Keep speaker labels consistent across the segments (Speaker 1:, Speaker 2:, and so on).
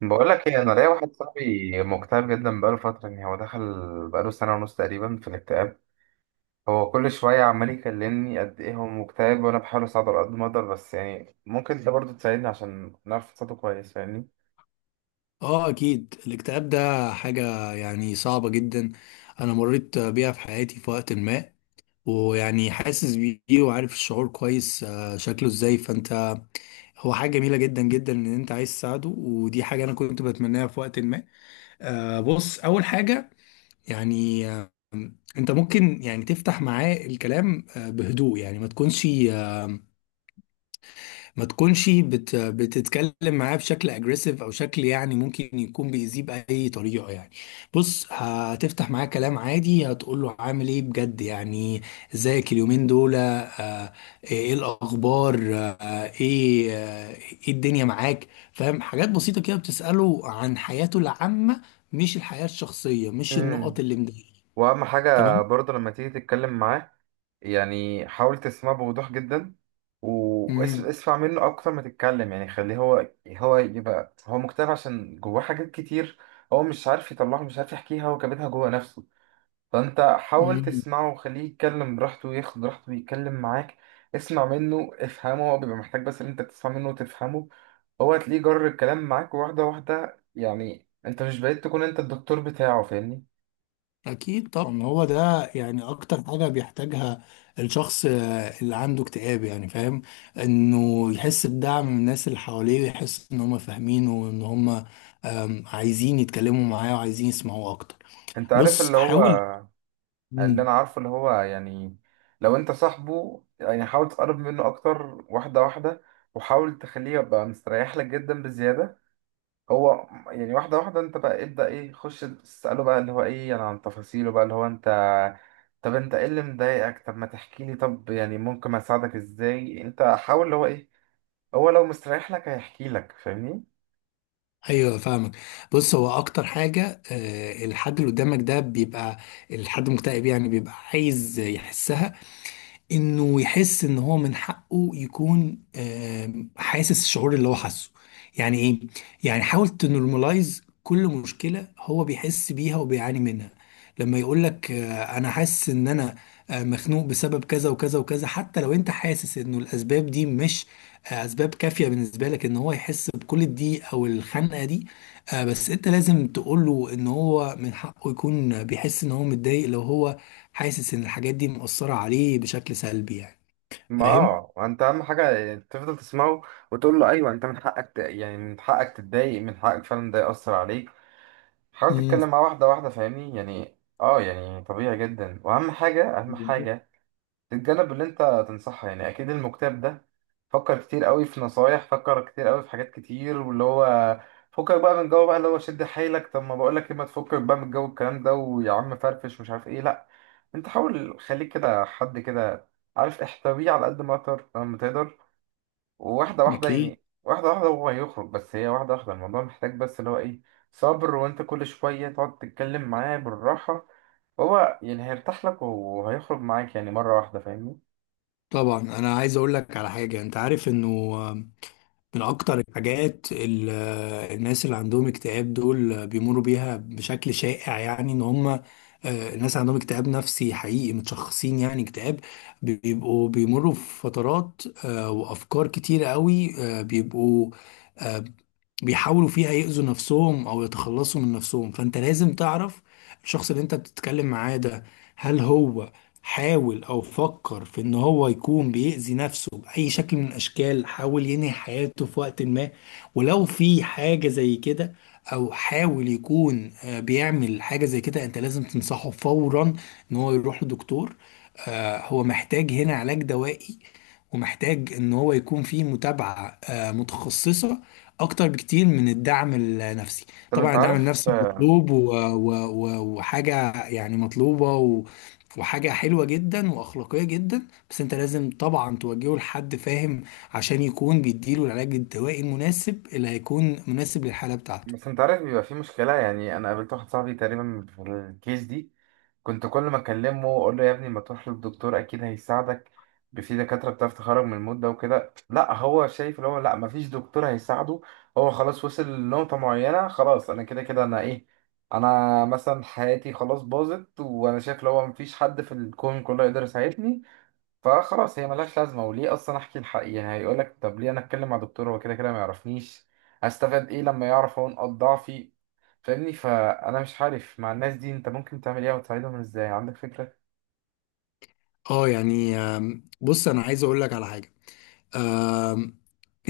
Speaker 1: بقول لك ايه، انا ليا واحد صاحبي مكتئب جدا بقاله فتره، يعني هو دخل بقاله سنه ونص تقريبا في الاكتئاب. هو كل شويه عمال يكلمني قد ايه هو مكتئب، وانا بحاول اساعده على قد ما اقدر، بس يعني ممكن انت برضه تساعدني عشان نعرف نساعده كويس، فاهمني؟
Speaker 2: اه، اكيد الاكتئاب ده حاجة صعبة جدا. انا مريت بيها في حياتي في وقت ما، ويعني حاسس بيه وعارف الشعور كويس. شكله ازاي؟ فانت هو حاجة جميلة جدا جدا ان انت عايز تساعده، ودي حاجة انا كنت بتمناها في وقت ما. بص، اول حاجة يعني آه، انت ممكن تفتح معاه الكلام بهدوء، يعني آه، ما تكونش بتتكلم معاه بشكل اجريسيف او شكل ممكن يكون بيأذيه باي طريقه يعني. بص، هتفتح معاه كلام عادي، هتقول له عامل ايه بجد؟ يعني ازيك اليومين دول؟ ايه الاخبار؟ ايه الدنيا معاك؟ فاهم، حاجات بسيطه كده، بتسأله عن حياته العامه، مش الحياه الشخصيه، مش النقط
Speaker 1: امم
Speaker 2: اللي مضايقاه.
Speaker 1: واهم حاجه
Speaker 2: تمام.
Speaker 1: برضه لما تيجي تتكلم معاه، يعني حاول تسمعه بوضوح جدا، واسمع منه اكتر ما تتكلم. يعني خليه هو يبقى، هو مكتئب عشان جواه حاجات كتير، هو مش عارف يطلعها، مش عارف يحكيها، هو كابتها جوه نفسه. فانت حاول
Speaker 2: امم.
Speaker 1: تسمعه وخليه يتكلم براحته وياخد راحته ويتكلم معاك. اسمع منه، افهمه، هو بيبقى محتاج بس ان انت تسمع منه وتفهمه. هو هتلاقيه جر الكلام معاك واحدة واحدة، يعني انت مش بقيت تكون انت الدكتور بتاعه، فاهمني؟
Speaker 2: أكيد طبعا، هو ده أكتر حاجة بيحتاجها الشخص اللي عنده اكتئاب، يعني فاهم، إنه يحس بدعم من الناس اللي حواليه، ويحس إن هم فاهمينه، وإن هم عايزين يتكلموا معاه وعايزين يسمعوه أكتر.
Speaker 1: انت عارف
Speaker 2: بص،
Speaker 1: اللي هو،
Speaker 2: حاول.
Speaker 1: اللي
Speaker 2: مم.
Speaker 1: انا عارفه اللي هو يعني لو انت صاحبه يعني حاول تقرب منه اكتر، واحدة واحدة، وحاول تخليه يبقى مستريح لك جدا بزيادة. هو يعني واحدة واحدة، انت بقى ابدأ ايه، خش تسأله بقى اللي هو ايه انا عن تفاصيله، بقى اللي هو انت طب انت ايه اللي مضايقك، طب ما تحكي لي، طب يعني ممكن اساعدك ازاي، انت حاول اللي هو ايه، هو لو مستريح لك هيحكي لك، فاهمني؟
Speaker 2: أيوه، فاهمك. بص، هو أكتر حاجة الحد اللي قدامك ده بيبقى، الحد المكتئب يعني، بيبقى عايز يحسها، انه يحس ان هو من حقه يكون حاسس الشعور اللي هو حاسه. يعني ايه؟ يعني حاول تنورماليز كل مشكله هو بيحس بيها وبيعاني منها. لما يقول لك انا حاسس ان انا مخنوق بسبب كذا وكذا وكذا، حتى لو انت حاسس انه الاسباب دي مش اسباب كافيه بالنسبه لك ان هو يحس بكل دي او الخنقه دي، بس انت لازم تقول له ان هو من حقه يكون بيحس ان هو متضايق، لو هو حاسس ان الحاجات دي مؤثرة عليه بشكل سلبي يعني
Speaker 1: ما
Speaker 2: فاهم.
Speaker 1: انت اهم حاجة تفضل تسمعه، وتقول له ايوه انت من حقك يعني من حقك تتضايق، من حقك فعلا ده يأثر عليك. حاول
Speaker 2: امم،
Speaker 1: تتكلم معاه واحدة واحدة فاهمني، يعني يعني طبيعي جدا، واهم حاجة، اهم
Speaker 2: بالظبط.
Speaker 1: حاجة الجانب اللي انت تنصحها، يعني اكيد المكتئب ده فكر كتير قوي في نصايح، فكر كتير قوي في حاجات كتير، واللي هو فكك بقى من جو، بقى اللي هو شد حيلك، طب ما بقول لك ايه، ما تفكك بقى من جو الكلام ده، ويا عم فرفش مش عارف ايه، لا، انت حاول خليك كده، حد كده عارف احتويه على قد ما تقدر وواحده واحده،
Speaker 2: اكيد
Speaker 1: يعني واحده واحده هو هيخرج، بس هي واحده واحده، الموضوع محتاج بس اللي هو ايه، صبر. وانت كل شويه تقعد تتكلم معاه بالراحه، هو يعني هيرتاح لك وهيخرج معاك يعني مره واحده، فاهمني؟
Speaker 2: طبعا، انا عايز اقول لك على حاجة، انت عارف انه من أكتر الحاجات الناس اللي عندهم اكتئاب دول بيمروا بيها بشكل شائع، يعني إن هم الناس عندهم اكتئاب نفسي حقيقي متشخصين، يعني اكتئاب، بيبقوا بيمروا في فترات وأفكار كتيرة قوي، آه، بيبقوا آه، بيحاولوا فيها يأذوا نفسهم أو يتخلصوا من نفسهم. فأنت لازم تعرف الشخص اللي أنت بتتكلم معاه ده، هل هو حاول او فكر في ان هو يكون بيأذي نفسه بأي شكل من الاشكال، حاول ينهي حياته في وقت ما. ولو في حاجة زي كده، او حاول يكون بيعمل حاجة زي كده، انت لازم تنصحه فورا ان هو يروح لدكتور. هو محتاج هنا علاج دوائي، ومحتاج ان هو يكون فيه متابعة متخصصة اكتر بكتير من الدعم النفسي.
Speaker 1: طب
Speaker 2: طبعا
Speaker 1: انت
Speaker 2: الدعم
Speaker 1: عارف
Speaker 2: النفسي مطلوب، وحاجة يعني مطلوبة، وحاجة حلوة جدا وأخلاقية جدا، بس أنت لازم طبعا توجهه لحد فاهم عشان يكون بيديله العلاج الدوائي المناسب اللي هيكون مناسب للحالة بتاعته.
Speaker 1: بس انت عارف بيبقى في مشكلة، يعني انا قابلت واحد صاحبي تقريبا في الكيس دي، كنت كل ما اكلمه اقول له يا ابني ما تروح للدكتور اكيد هيساعدك، في دكاترة بتعرف تخرج من المود ده وكده. لا، هو شايف اللي هو لا، ما فيش دكتور هيساعده، هو خلاص وصل لنقطة معينة، خلاص انا كده كده، انا ايه، انا مثلا حياتي خلاص باظت، وانا شايف اللي هو ما فيش حد في الكون كله يقدر يساعدني، فخلاص هي ملهاش لازمة، وليه أصلا أحكي الحقيقة؟ هيقولك طب ليه أنا أتكلم مع دكتور، هو كده كده ما يعرفنيش، هستفاد إيه لما يعرف هو نقاط ضعفي؟ فاهمني؟ فأنا مش عارف مع الناس دي أنت ممكن تعمل إيه وتساعدهم إزاي، عندك فكرة؟
Speaker 2: اه يعني بص، أنا عايز أقول لك على حاجة. آم،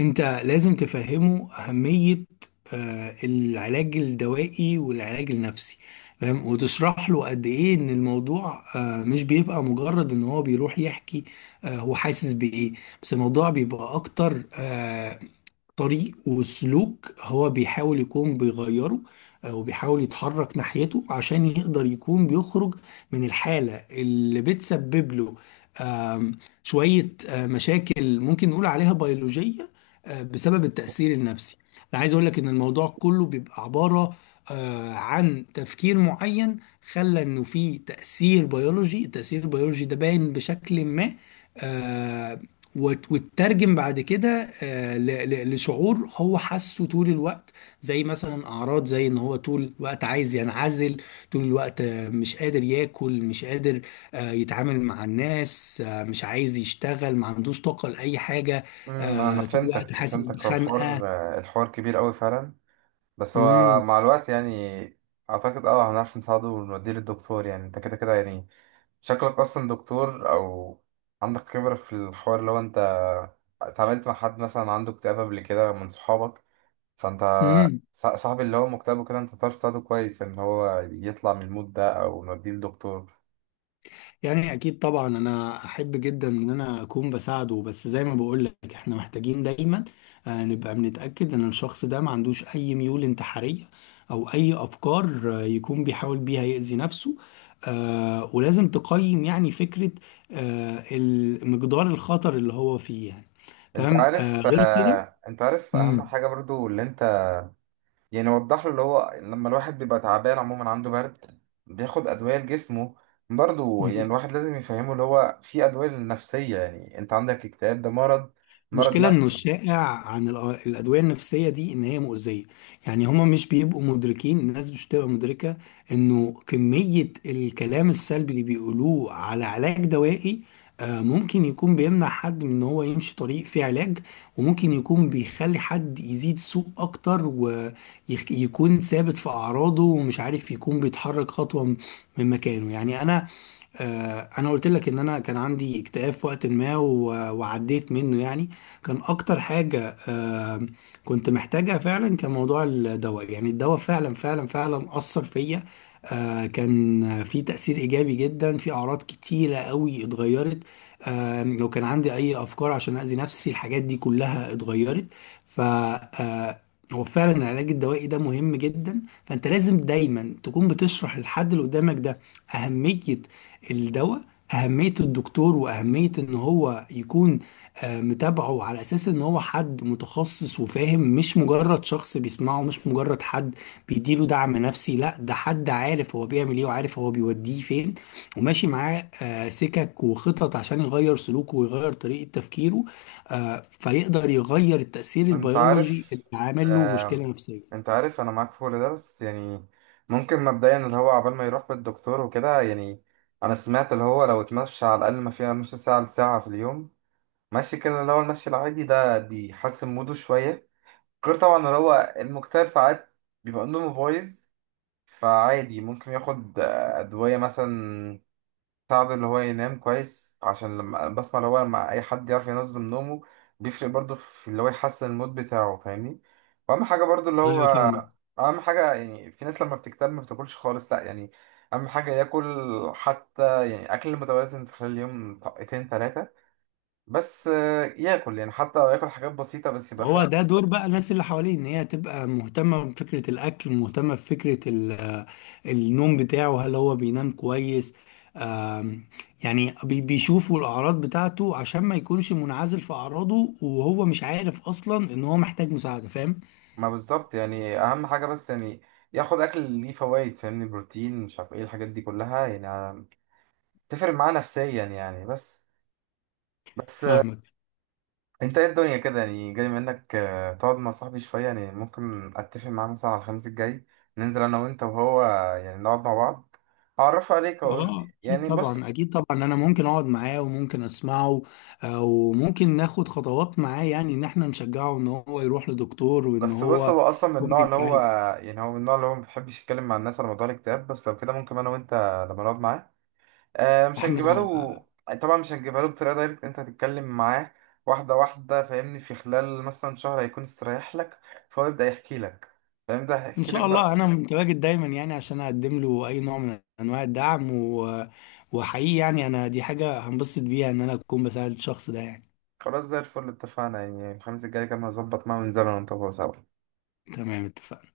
Speaker 2: أنت لازم تفهمه أهمية العلاج الدوائي والعلاج النفسي، فاهم، وتشرح له قد ايه ان الموضوع مش بيبقى مجرد ان هو بيروح يحكي هو حاسس بايه، بس الموضوع بيبقى اكتر طريق وسلوك هو بيحاول يكون بيغيره، او بيحاول يتحرك ناحيته عشان يقدر يكون بيخرج من الحالة اللي بتسبب له شوية مشاكل ممكن نقول عليها بيولوجية بسبب التأثير النفسي. انا عايز اقول لك ان الموضوع كله بيبقى عبارة عن تفكير معين، خلى انه في تأثير بيولوجي. التأثير البيولوجي ده باين بشكل ما، آه، وتترجم بعد كده لشعور هو حاسه طول الوقت، زي مثلا اعراض زي ان هو طول الوقت عايز ينعزل، طول الوقت مش قادر ياكل، مش قادر يتعامل مع الناس، مش عايز يشتغل، ما عندوش طاقة لأي حاجة،
Speaker 1: أنا
Speaker 2: طول الوقت
Speaker 1: فهمتك
Speaker 2: حاسس
Speaker 1: فهمتك، هو
Speaker 2: بخنقة.
Speaker 1: الحوار كبير أوي فعلا، بس هو مع الوقت يعني أعتقد هنعرف نساعده ونوديه للدكتور، يعني أنت كده كده، يعني شكلك أصلا دكتور أو عندك خبرة في الحوار، لو أنت اتعاملت مع حد مثلا عنده اكتئاب قبل كده من صحابك. فانت،
Speaker 2: امم.
Speaker 1: صاحبي اللي هو مكتئب وكده انت تعرف تساعده كويس ان هو يطلع من المود ده او نوديه لدكتور.
Speaker 2: يعني اكيد طبعا، انا احب جدا ان انا اكون بساعده، بس زي ما بقول لك احنا محتاجين دايما نبقى بنتاكد ان الشخص ده ما عندوش اي ميول انتحاريه، او اي افكار يكون بيحاول بيها يأذي نفسه، ولازم تقيم يعني فكره مقدار الخطر اللي هو فيه، يعني
Speaker 1: انت
Speaker 2: فاهم.
Speaker 1: عارف
Speaker 2: غير كده.
Speaker 1: آه، انت عارف اهم
Speaker 2: مم.
Speaker 1: حاجة برضو اللي انت، يعني وضح له اللي هو لما الواحد بيبقى تعبان عموما، عنده برد بياخد ادوية لجسمه، برضو يعني الواحد لازم يفهمه اللي هو في ادوية للنفسية، يعني انت عندك اكتئاب ده مرض، مرض
Speaker 2: المشكلة انه
Speaker 1: نفسي.
Speaker 2: الشائع عن الأدوية النفسية دي ان هي مؤذية، يعني هما مش بيبقوا مدركين، الناس مش بتبقى مدركة انه كمية الكلام السلبي اللي بيقولوه على علاج دوائي ممكن يكون بيمنع حد من ان هو يمشي طريق فيه علاج، وممكن يكون بيخلي حد يزيد سوء اكتر ويكون ثابت في اعراضه ومش عارف يكون بيتحرك خطوة من مكانه. انا قلت لك ان انا كان عندي اكتئاب في وقت ما وعديت منه. يعني كان اكتر حاجة كنت محتاجها فعلا كان موضوع الدواء. يعني الدواء فعلا فعلا فعلا اثر فيا، كان في تأثير ايجابي جدا، في اعراض كتيرة قوي اتغيرت. لو كان عندي اي افكار عشان اذي نفسي، الحاجات دي كلها اتغيرت. ف آه، هو فعلا العلاج الدوائي ده مهم جدا، فانت لازم دايما تكون بتشرح للحد اللي قدامك ده أهمية الدواء، أهمية الدكتور، وأهمية إن هو يكون متابعه على أساس إن هو حد متخصص وفاهم، مش مجرد شخص بيسمعه، مش مجرد حد بيديله دعم نفسي. لا، ده حد عارف هو بيعمل إيه وعارف هو بيوديه فين، وماشي معاه سكك وخطط عشان يغير سلوكه ويغير طريقة تفكيره، فيقدر يغير التأثير
Speaker 1: انت
Speaker 2: البيولوجي
Speaker 1: عارف
Speaker 2: اللي عامل له مشكلة
Speaker 1: آم،
Speaker 2: نفسية.
Speaker 1: انت عارف انا معاك في كل ده، بس يعني ممكن مبدئيا اللي هو عبال ما يروح للدكتور وكده، يعني انا سمعت اللي هو لو اتمشى على الاقل ما فيها نص ساعه لساعه في اليوم، ماشي كده، اللي هو المشي العادي ده بيحسن موده شويه. غير طبعا اللي هو المكتئب ساعات بيبقى نومه بايظ، فعادي ممكن ياخد ادويه مثلا ساعده اللي هو ينام كويس، عشان لما بسمع اللي هو لما أي حد يعرف ينظم نومه بيفرق برضه في اللي هو يحسن المود بتاعه، فاهمني؟ وأهم حاجة برضه اللي هو
Speaker 2: أيوة، فاهمك.
Speaker 1: أهم حاجة، يعني في ناس لما بتكتب ما بتاكلش خالص، لأ يعني أهم حاجة ياكل، حتى يعني أكل متوازن في خلال اليوم، طاقتين تلاتة بس، ياكل يعني حتى لو ياكل حاجات بسيطة بس يبقى
Speaker 2: هو
Speaker 1: فاهم.
Speaker 2: ده دور بقى الناس اللي حواليه، ان هي تبقى مهتمة بفكرة الاكل، مهتمة بفكرة النوم بتاعه، هل هو بينام كويس. آم، يعني بيشوفوا الاعراض بتاعته عشان ما يكونش منعزل في اعراضه وهو مش عارف اصلا ان هو محتاج مساعدة، فاهم.
Speaker 1: ما بالظبط، يعني أهم حاجة بس يعني ياخد أكل ليه فوايد، فاهمني؟ بروتين مش عارف إيه، الحاجات دي كلها يعني تفرق معاه نفسيا يعني، بس
Speaker 2: فاهمك.
Speaker 1: انت ايه الدنيا كده، يعني جاي منك تقعد مع صاحبي شوية، يعني ممكن اتفق معاه مثلا على الخميس الجاي ننزل انا وانت وهو، يعني نقعد مع بعض اعرفه عليك، اقول
Speaker 2: اه اكيد
Speaker 1: يعني بص
Speaker 2: طبعا، اكيد طبعا، انا ممكن اقعد معاه وممكن اسمعه، وممكن ناخد خطوات معاه، يعني ان احنا نشجعه ان هو يروح لدكتور وان
Speaker 1: بس بص
Speaker 2: هو
Speaker 1: هو اصلا من
Speaker 2: يكون
Speaker 1: النوع اللي هو،
Speaker 2: بيتعالج.
Speaker 1: يعني هو من النوع اللي هو ما بيحبش يتكلم مع الناس على موضوع الاكتئاب، بس لو كده ممكن انا وانت لما نقعد معاه مش
Speaker 2: احنا
Speaker 1: هنجيبها له، طبعا مش هنجيبها له بطريقة دايركت، انت هتتكلم معاه واحدة واحدة فاهمني، في خلال مثلا شهر هيكون استريح لك، فهو يبدأ يحكي لك، فاهم؟ ده
Speaker 2: ان
Speaker 1: هيحكي لك
Speaker 2: شاء الله
Speaker 1: بقى.
Speaker 2: انا متواجد دايما يعني عشان اقدم له اي نوع من انواع الدعم، و... وحقيقي يعني انا دي حاجه هنبسط بيها ان انا اكون بساعد الشخص ده يعني.
Speaker 1: خلاص، زي الفل، اتفقنا، يعني الخميس الجاي كان هظبط معاه وننزل انا وانت سوا.
Speaker 2: تمام، اتفقنا.